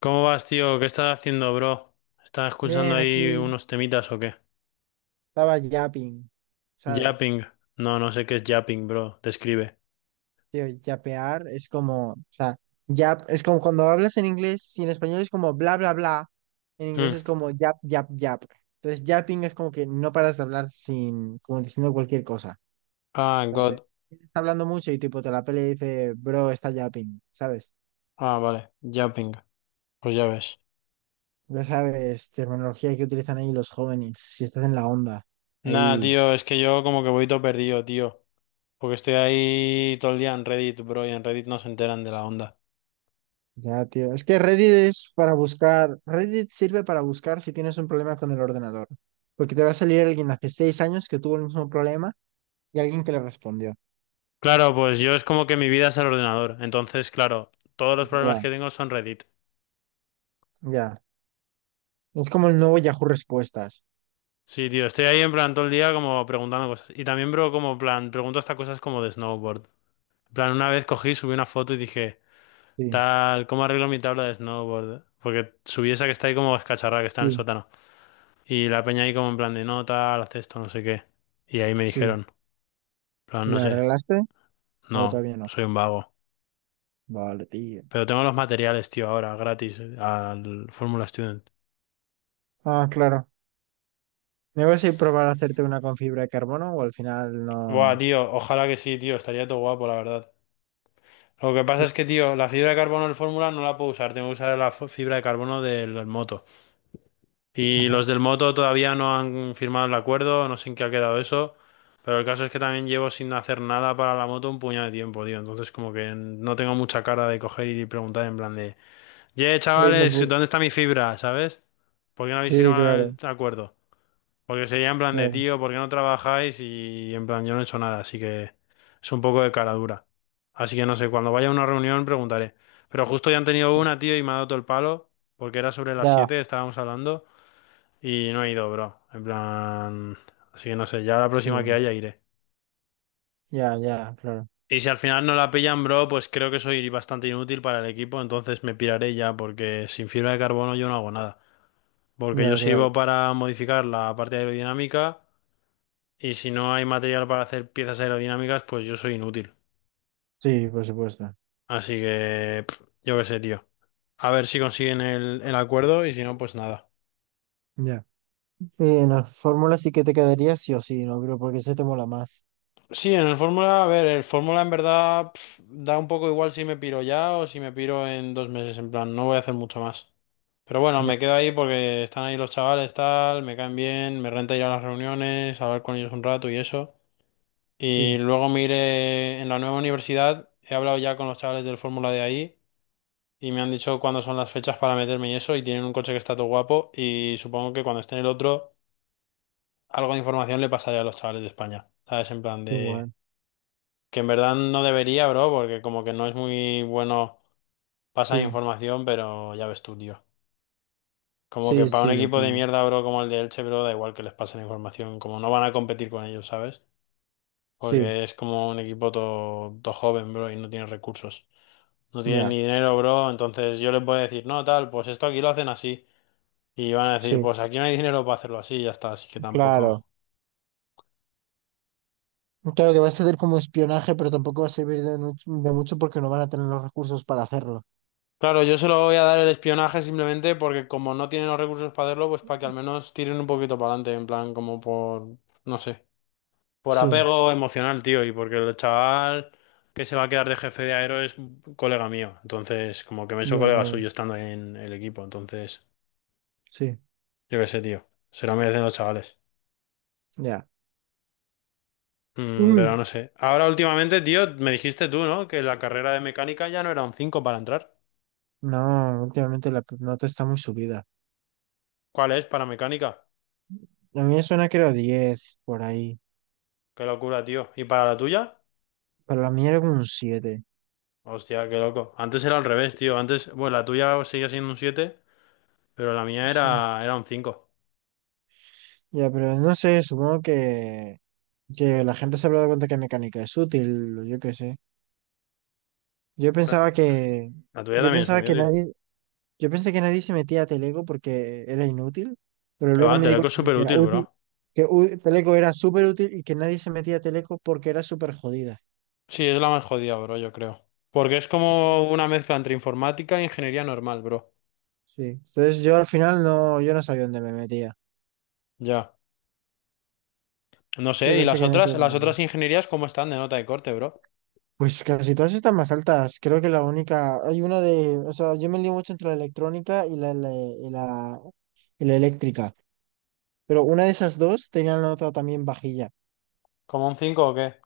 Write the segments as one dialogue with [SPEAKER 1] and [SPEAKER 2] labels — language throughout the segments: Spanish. [SPEAKER 1] ¿Cómo vas, tío? ¿Qué estás haciendo, bro? ¿Estás escuchando
[SPEAKER 2] Bien,
[SPEAKER 1] ahí
[SPEAKER 2] aquí
[SPEAKER 1] unos temitas o qué?
[SPEAKER 2] estaba yapping, ¿sabes?
[SPEAKER 1] Yapping. No, no sé qué es yapping, bro. Describe.
[SPEAKER 2] Tío, yapear es como, o sea, yap, es como cuando hablas en inglés, si en español es como bla, bla, bla, en inglés
[SPEAKER 1] Hmm.
[SPEAKER 2] es como yap, yap, yap. Entonces, yapping es como que no paras de hablar sin, como diciendo cualquier cosa.
[SPEAKER 1] Ah,
[SPEAKER 2] Correcto.
[SPEAKER 1] God.
[SPEAKER 2] Está hablando mucho y tipo te la pelea y dice, bro, está yapping, ¿sabes?
[SPEAKER 1] Ah, vale. Yapping. Pues ya ves.
[SPEAKER 2] Ya sabes, terminología que utilizan ahí los jóvenes, si estás en la onda,
[SPEAKER 1] Nah,
[SPEAKER 2] ahí.
[SPEAKER 1] tío, es que yo como que voy todo perdido, tío. Porque estoy ahí todo el día en Reddit, bro, y en Reddit no se enteran de la onda.
[SPEAKER 2] Ya, tío. Es que Reddit es para buscar. Reddit sirve para buscar si tienes un problema con el ordenador. Porque te va a salir alguien hace 6 años que tuvo el mismo problema y alguien que le respondió.
[SPEAKER 1] Claro, pues yo es como que mi vida es el ordenador. Entonces, claro, todos los problemas
[SPEAKER 2] Ya,
[SPEAKER 1] que tengo son Reddit.
[SPEAKER 2] ya. Es como el nuevo Yahoo Respuestas.
[SPEAKER 1] Sí, tío, estoy ahí en plan todo el día como preguntando cosas. Y también, bro, como plan, pregunto hasta cosas como de snowboard. En plan, una vez cogí, subí una foto y dije,
[SPEAKER 2] Sí,
[SPEAKER 1] tal, ¿cómo arreglo mi tabla de snowboard? Porque subí esa que está ahí como escacharrada, que está en el
[SPEAKER 2] sí,
[SPEAKER 1] sótano. Y la peña ahí como en plan de, no, tal, haz esto, no sé qué. Y ahí me
[SPEAKER 2] sí.
[SPEAKER 1] dijeron, en plan,
[SPEAKER 2] ¿Y
[SPEAKER 1] no
[SPEAKER 2] la
[SPEAKER 1] sé,
[SPEAKER 2] arreglaste? ¿O
[SPEAKER 1] no,
[SPEAKER 2] todavía no?
[SPEAKER 1] soy un vago.
[SPEAKER 2] Vale, tío.
[SPEAKER 1] Pero tengo los materiales, tío, ahora, gratis, al Fórmula Student.
[SPEAKER 2] Ah, claro. ¿Me vas a ir a probar a hacerte una con fibra de carbono o al final
[SPEAKER 1] Buah,
[SPEAKER 2] no?
[SPEAKER 1] tío, ojalá que sí, tío, estaría todo guapo, la verdad. Lo que pasa es que, tío, la fibra de carbono del Fórmula no la puedo usar, tengo que usar la fibra de carbono del moto. Y
[SPEAKER 2] Ajá.
[SPEAKER 1] los del Moto todavía no han firmado el acuerdo, no sé en qué ha quedado eso, pero el caso es que también llevo sin hacer nada para la moto un puñado de tiempo, tío. Entonces como que no tengo mucha cara de coger y preguntar en plan de, ye,
[SPEAKER 2] Ahí me
[SPEAKER 1] chavales,
[SPEAKER 2] pu-
[SPEAKER 1] ¿dónde está mi fibra? ¿Sabes? ¿Por qué no habéis
[SPEAKER 2] Sí,
[SPEAKER 1] firmado
[SPEAKER 2] claro,
[SPEAKER 1] el acuerdo? Porque sería en plan de,
[SPEAKER 2] claro.
[SPEAKER 1] tío, ¿por qué no trabajáis? Y en plan, yo no he hecho nada, así que es un poco de cara dura. Así que no sé, cuando vaya a una reunión preguntaré. Pero justo ya han tenido una, tío, y me ha dado todo el palo, porque era sobre las
[SPEAKER 2] Ya,
[SPEAKER 1] 7 estábamos hablando. Y no he ido, bro. En plan. Así que no sé, ya la
[SPEAKER 2] sí.
[SPEAKER 1] próxima que haya iré.
[SPEAKER 2] Ya, ya, claro.
[SPEAKER 1] Y si al final no la pillan, bro, pues creo que soy bastante inútil para el equipo, entonces me piraré ya, porque sin fibra de carbono yo no hago nada. Porque yo
[SPEAKER 2] Ya, claro.
[SPEAKER 1] sirvo para modificar la parte aerodinámica, y si no hay material para hacer piezas aerodinámicas, pues yo soy inútil.
[SPEAKER 2] Sí, por supuesto.
[SPEAKER 1] Así que, pff, yo qué sé, tío. A ver si consiguen el acuerdo, y si no, pues nada.
[SPEAKER 2] Ya. Y en la fórmula sí que te quedaría sí o sí, no creo, porque ese te mola más.
[SPEAKER 1] Sí, en el Fórmula, a ver, el Fórmula en verdad pf, da un poco igual si me piro ya o si me piro en 2 meses, en plan, no voy a hacer mucho más. Pero bueno,
[SPEAKER 2] Ya,
[SPEAKER 1] me quedo ahí porque están ahí los chavales, tal, me caen bien, me renta ir a las reuniones, hablar con ellos un rato y eso. Y
[SPEAKER 2] sí.
[SPEAKER 1] luego me iré en la nueva universidad, he hablado ya con los chavales del Fórmula de ahí y me han dicho cuándo son las fechas para meterme y eso, y tienen un coche que está todo guapo y supongo que cuando esté en el otro, algo de información le pasaré a los chavales de España, ¿sabes? En plan
[SPEAKER 2] Qué
[SPEAKER 1] de...
[SPEAKER 2] bueno.
[SPEAKER 1] Que en verdad no debería, bro, porque como que no es muy bueno pasar
[SPEAKER 2] Sí,
[SPEAKER 1] información, pero ya ves tú, tío. Como que
[SPEAKER 2] sí,
[SPEAKER 1] para un
[SPEAKER 2] sí, lo
[SPEAKER 1] equipo de
[SPEAKER 2] pillo.
[SPEAKER 1] mierda, bro, como el de Elche, bro, da igual que les pasen información, como no van a competir con ellos, ¿sabes?
[SPEAKER 2] Sí,
[SPEAKER 1] Porque es como un equipo todo joven, bro, y no tiene recursos. No tienen
[SPEAKER 2] ya,
[SPEAKER 1] ni dinero, bro, entonces yo les voy a decir, no, tal, pues esto aquí lo hacen así. Y van a decir,
[SPEAKER 2] sí,
[SPEAKER 1] pues aquí no hay dinero para hacerlo así, y ya está, así que
[SPEAKER 2] claro.
[SPEAKER 1] tampoco.
[SPEAKER 2] Claro que va a ser como espionaje, pero tampoco va a servir de mucho porque no van a tener los recursos para hacerlo.
[SPEAKER 1] Claro, yo se lo voy a dar el espionaje simplemente porque como no tienen los recursos para hacerlo, pues para que al menos tiren un poquito para adelante, en plan, como por, no sé, por
[SPEAKER 2] Sí,
[SPEAKER 1] apego emocional, tío, y porque el chaval que se va a quedar de jefe de aero es un colega mío, entonces como que me he hecho
[SPEAKER 2] ya
[SPEAKER 1] colega
[SPEAKER 2] creo.
[SPEAKER 1] suyo estando en el equipo, entonces,
[SPEAKER 2] Sí,
[SPEAKER 1] yo qué sé, tío, se lo merecen los chavales.
[SPEAKER 2] ya.
[SPEAKER 1] Mm, pero
[SPEAKER 2] Uy,
[SPEAKER 1] no sé. Ahora últimamente, tío, me dijiste tú, ¿no? Que la carrera de mecánica ya no era un 5 para entrar.
[SPEAKER 2] no, últimamente la nota está muy subida.
[SPEAKER 1] ¿Cuál es para mecánica?
[SPEAKER 2] La mía suena que era 10 por ahí,
[SPEAKER 1] Qué locura, tío. ¿Y para la tuya?
[SPEAKER 2] pero la mía era como un 7.
[SPEAKER 1] Hostia, qué loco. Antes era al revés, tío. Antes, bueno, la tuya seguía siendo un 7, pero la mía
[SPEAKER 2] Sí.
[SPEAKER 1] era un cinco.
[SPEAKER 2] Ya, pero no sé, supongo que la gente se habrá dado cuenta que mecánica es útil, yo qué sé. Yo
[SPEAKER 1] La
[SPEAKER 2] pensaba que,
[SPEAKER 1] la tuya
[SPEAKER 2] yo
[SPEAKER 1] también es
[SPEAKER 2] pensaba
[SPEAKER 1] muy
[SPEAKER 2] que
[SPEAKER 1] útil.
[SPEAKER 2] nadie, yo pensé que nadie se metía a Teleco porque era inútil, pero
[SPEAKER 1] Que
[SPEAKER 2] luego
[SPEAKER 1] va,
[SPEAKER 2] me di
[SPEAKER 1] Teleco es
[SPEAKER 2] cuenta de
[SPEAKER 1] súper
[SPEAKER 2] que era
[SPEAKER 1] útil, bro.
[SPEAKER 2] útil, que Teleco era súper útil y que nadie se metía a Teleco porque era súper jodida.
[SPEAKER 1] Sí, es la más jodida, bro, yo creo. Porque es como una mezcla entre informática e ingeniería normal, bro.
[SPEAKER 2] Sí. Entonces yo al final no, yo no sabía dónde me metía.
[SPEAKER 1] Ya. No
[SPEAKER 2] Yo
[SPEAKER 1] sé, ¿y
[SPEAKER 2] pensé
[SPEAKER 1] las
[SPEAKER 2] que me metía
[SPEAKER 1] otras,
[SPEAKER 2] en la
[SPEAKER 1] las
[SPEAKER 2] normal.
[SPEAKER 1] otras ingenierías cómo están de nota de corte, bro?
[SPEAKER 2] Pues casi todas están más altas. Creo que la única, hay una de, o sea, yo me lío mucho entre la electrónica y y la eléctrica. Pero una de esas dos tenía la nota también vajilla.
[SPEAKER 1] ¿Como un cinco o qué?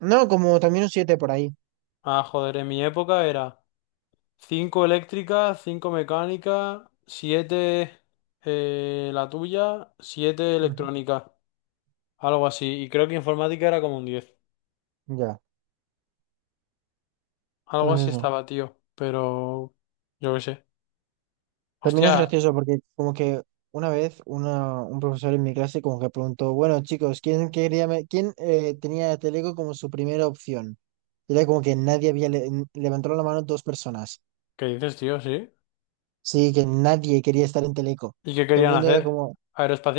[SPEAKER 2] No, como también un 7 por ahí.
[SPEAKER 1] Ah, joder, en mi época era 5 eléctrica, 5 mecánica, 7 la tuya, 7
[SPEAKER 2] Ujú.
[SPEAKER 1] electrónica. Algo así. Y creo que informática era como un 10.
[SPEAKER 2] Ya,
[SPEAKER 1] Algo
[SPEAKER 2] pues
[SPEAKER 1] así
[SPEAKER 2] eso.
[SPEAKER 1] estaba, tío. Pero yo qué sé.
[SPEAKER 2] También
[SPEAKER 1] Hostia,
[SPEAKER 2] es gracioso porque como que una vez una, un profesor en mi clase como que preguntó, bueno chicos, ¿quién, tenía Teleco como su primera opción? Y era como que nadie había levantado la mano, dos personas.
[SPEAKER 1] ¿qué dices, tío? ¿Sí?
[SPEAKER 2] Sí, que nadie quería estar en Teleco.
[SPEAKER 1] ¿Y qué
[SPEAKER 2] Todo el
[SPEAKER 1] querían
[SPEAKER 2] mundo era
[SPEAKER 1] hacer?
[SPEAKER 2] como,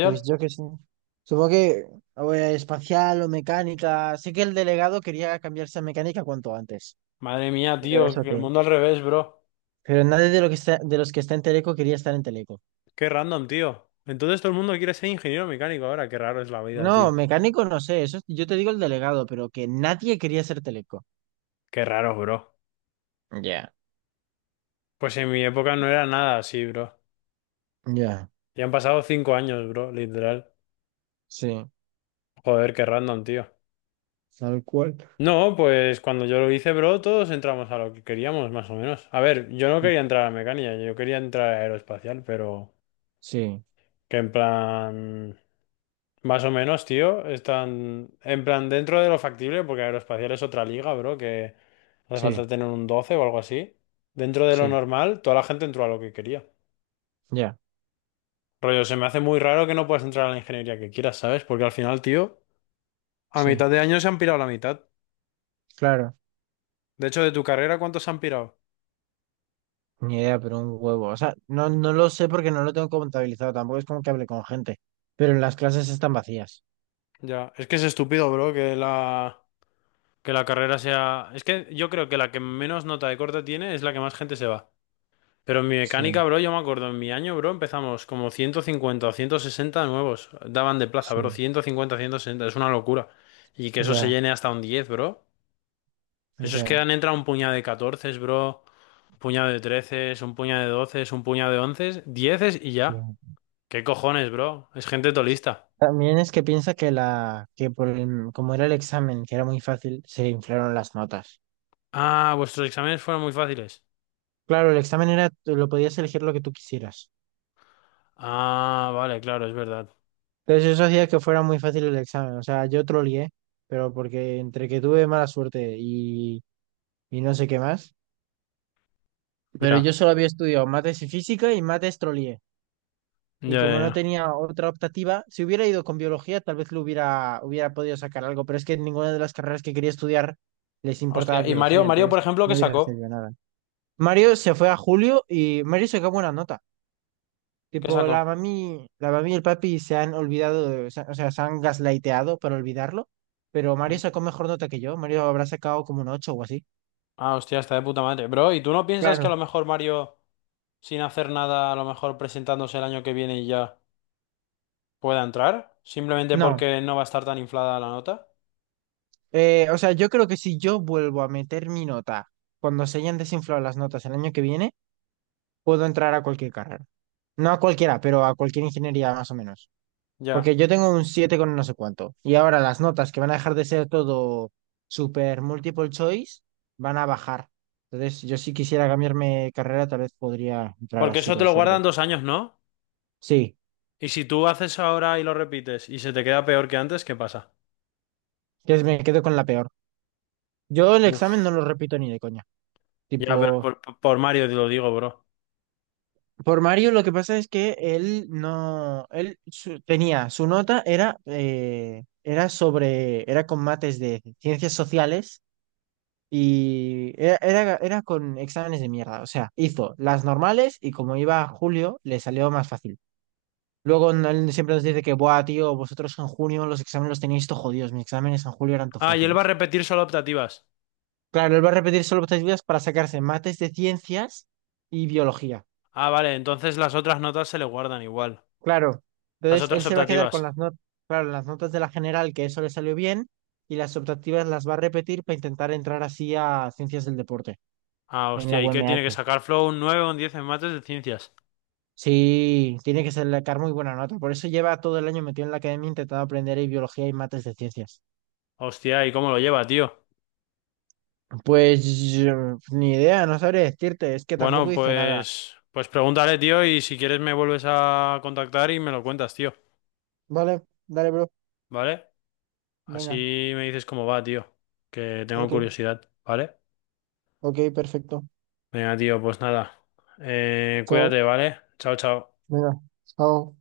[SPEAKER 2] pues yo que sé. Supongo que o era espacial o mecánica. Sé que el delegado quería cambiarse a mecánica cuanto antes.
[SPEAKER 1] Madre mía,
[SPEAKER 2] Pero
[SPEAKER 1] tío,
[SPEAKER 2] eso
[SPEAKER 1] que el
[SPEAKER 2] qué.
[SPEAKER 1] mundo al revés, bro.
[SPEAKER 2] Pero nadie de, lo que está, de los que está en Teleco quería estar en Teleco.
[SPEAKER 1] Qué random, tío. Entonces todo el mundo quiere ser ingeniero mecánico ahora. Qué raro es la vida,
[SPEAKER 2] No,
[SPEAKER 1] tío.
[SPEAKER 2] mecánico no sé. Eso, yo te digo el delegado, pero que nadie quería ser Teleco.
[SPEAKER 1] Qué raro, bro.
[SPEAKER 2] Ya.
[SPEAKER 1] Pues en mi época no era nada así, bro.
[SPEAKER 2] Ya,
[SPEAKER 1] Ya han pasado 5 años, bro, literal.
[SPEAKER 2] sí,
[SPEAKER 1] Joder, qué random, tío.
[SPEAKER 2] tal cual.
[SPEAKER 1] No, pues cuando yo lo hice, bro, todos entramos a lo que queríamos, más o menos. A ver, yo no quería entrar a mecánica, yo quería entrar a aeroespacial, pero
[SPEAKER 2] Sí,
[SPEAKER 1] que en plan, más o menos, tío, están en plan dentro de lo factible, porque aeroespacial es otra liga, bro, que hace
[SPEAKER 2] sí,
[SPEAKER 1] falta tener un 12 o algo así. Dentro de lo
[SPEAKER 2] sí,
[SPEAKER 1] normal, toda la gente entró a lo que quería.
[SPEAKER 2] ya,
[SPEAKER 1] Rollo, se me hace muy raro que no puedas entrar a la ingeniería que quieras, ¿sabes? Porque al final, tío, a
[SPEAKER 2] sí,
[SPEAKER 1] mitad de año se han pirado la mitad.
[SPEAKER 2] claro.
[SPEAKER 1] De hecho, de tu carrera, ¿cuántos se han pirado?
[SPEAKER 2] Ni idea, pero un huevo. O sea, no, no lo sé porque no lo tengo contabilizado. Tampoco es como que hable con gente. Pero las clases están vacías.
[SPEAKER 1] Ya, es que es estúpido, bro, que la. Que la carrera sea. Es que yo creo que la que menos nota de corte tiene es la que más gente se va. Pero en mi
[SPEAKER 2] Sí.
[SPEAKER 1] mecánica, bro, yo me acuerdo, en mi año, bro, empezamos como 150 o 160 nuevos. Daban de plaza,
[SPEAKER 2] Sí,
[SPEAKER 1] bro, 150, 160 es una locura. Y que eso se
[SPEAKER 2] ya,
[SPEAKER 1] llene hasta un 10, bro. Eso es que
[SPEAKER 2] ya.
[SPEAKER 1] han entrado un puñado de catorce, bro, un puñado de 13, un puñado de 12, un puñado de 11, 10 y ya.
[SPEAKER 2] Entiendo.
[SPEAKER 1] ¿Qué cojones, bro? Es gente tolista.
[SPEAKER 2] También es que piensa que la, que como era el examen, que era muy fácil, se inflaron las notas.
[SPEAKER 1] Ah, vuestros exámenes fueron muy fáciles.
[SPEAKER 2] Claro, el examen era, tú lo podías elegir lo que tú quisieras.
[SPEAKER 1] Ah, vale, claro, es verdad.
[SPEAKER 2] Entonces eso hacía que fuera muy fácil el examen. O sea, yo trolié, pero porque entre que tuve mala suerte y no sé qué más. Pero
[SPEAKER 1] Ya,
[SPEAKER 2] yo solo había estudiado mates y física, y mates trolié. Y
[SPEAKER 1] ya,
[SPEAKER 2] como no
[SPEAKER 1] ya.
[SPEAKER 2] tenía otra optativa, si hubiera ido con biología, tal vez lo hubiera podido sacar algo, pero es que en ninguna de las carreras que quería estudiar les importaba
[SPEAKER 1] Hostia, y Mario,
[SPEAKER 2] biología,
[SPEAKER 1] Mario, por
[SPEAKER 2] entonces
[SPEAKER 1] ejemplo,
[SPEAKER 2] no
[SPEAKER 1] ¿qué
[SPEAKER 2] hubiera
[SPEAKER 1] sacó?
[SPEAKER 2] recibido nada. Mario se fue a julio y Mario sacó buena nota.
[SPEAKER 1] ¿Qué
[SPEAKER 2] Tipo, la
[SPEAKER 1] sacó?
[SPEAKER 2] mami, la mami y el papi se han olvidado, o sea, se han gaslighteado para olvidarlo, pero Mario
[SPEAKER 1] Ujú.
[SPEAKER 2] sacó mejor nota que yo. Mario habrá sacado como un 8 o así.
[SPEAKER 1] Ah, hostia, está de puta madre. Bro, ¿y tú no piensas que a
[SPEAKER 2] Claro.
[SPEAKER 1] lo mejor Mario, sin hacer nada, a lo mejor presentándose el año que viene y ya pueda entrar? Simplemente
[SPEAKER 2] No.
[SPEAKER 1] porque no va a estar tan inflada la nota.
[SPEAKER 2] O sea, yo creo que si yo vuelvo a meter mi nota cuando se hayan desinflado las notas el año que viene, puedo entrar a cualquier carrera. No a cualquiera, pero a cualquier ingeniería más o menos. Porque
[SPEAKER 1] Ya.
[SPEAKER 2] yo tengo un 7 con no sé cuánto. Y ahora las notas que van a dejar de ser todo super multiple choice van a bajar. Entonces, yo si quisiera cambiarme de carrera, tal vez podría entrar
[SPEAKER 1] Porque
[SPEAKER 2] así
[SPEAKER 1] eso
[SPEAKER 2] con
[SPEAKER 1] te lo
[SPEAKER 2] suerte.
[SPEAKER 1] guardan 2 años, ¿no?
[SPEAKER 2] Sí,
[SPEAKER 1] Y si tú haces ahora y lo repites y se te queda peor que antes, ¿qué pasa?
[SPEAKER 2] que me quedo con la peor. Yo el examen no
[SPEAKER 1] Uf.
[SPEAKER 2] lo repito ni de coña.
[SPEAKER 1] Ya, pero
[SPEAKER 2] Tipo,
[SPEAKER 1] por Mario te lo digo, bro.
[SPEAKER 2] por Mario lo que pasa es que él no, tenía, su nota era con mates de ciencias sociales. Y era con exámenes de mierda. O sea, hizo las normales y como iba a julio, le salió más fácil. Luego él siempre nos dice que, buah, tío, vosotros en junio los exámenes los tenéis todo jodidos. Mis exámenes en julio eran todo
[SPEAKER 1] Ah, y él va a
[SPEAKER 2] fáciles.
[SPEAKER 1] repetir solo optativas.
[SPEAKER 2] Claro, él va a repetir solo tres vidas para sacarse mates de ciencias y biología.
[SPEAKER 1] Ah, vale, entonces las otras notas se le guardan igual.
[SPEAKER 2] Claro.
[SPEAKER 1] Las
[SPEAKER 2] Entonces él
[SPEAKER 1] otras
[SPEAKER 2] se va a quedar con
[SPEAKER 1] optativas.
[SPEAKER 2] las notas, claro, las notas de la general, que eso le salió bien, y las optativas las va a repetir para intentar entrar así a ciencias del deporte
[SPEAKER 1] Ah,
[SPEAKER 2] en la
[SPEAKER 1] hostia, ¿y qué tiene que
[SPEAKER 2] UMH.
[SPEAKER 1] sacar Flow? Un 9 o un 10 en mates de ciencias.
[SPEAKER 2] Sí, tiene que sacar muy buena nota. Por eso lleva todo el año metido en la academia intentando aprender ahí biología y mates de ciencias.
[SPEAKER 1] Hostia, ¿y cómo lo lleva, tío?
[SPEAKER 2] Pues yo, ni idea, no sabría decirte. Es que tampoco
[SPEAKER 1] Bueno,
[SPEAKER 2] dice nada.
[SPEAKER 1] pues pregúntale, tío, y si quieres me vuelves a contactar y me lo cuentas, tío,
[SPEAKER 2] Vale, dale, bro.
[SPEAKER 1] ¿vale?
[SPEAKER 2] Venga.
[SPEAKER 1] Así me dices cómo va, tío, que tengo
[SPEAKER 2] Ok,
[SPEAKER 1] curiosidad, ¿vale?
[SPEAKER 2] ok, perfecto.
[SPEAKER 1] Venga, tío, pues nada.
[SPEAKER 2] Chao.
[SPEAKER 1] Cuídate, ¿vale? Chao, chao.
[SPEAKER 2] Venga, chao.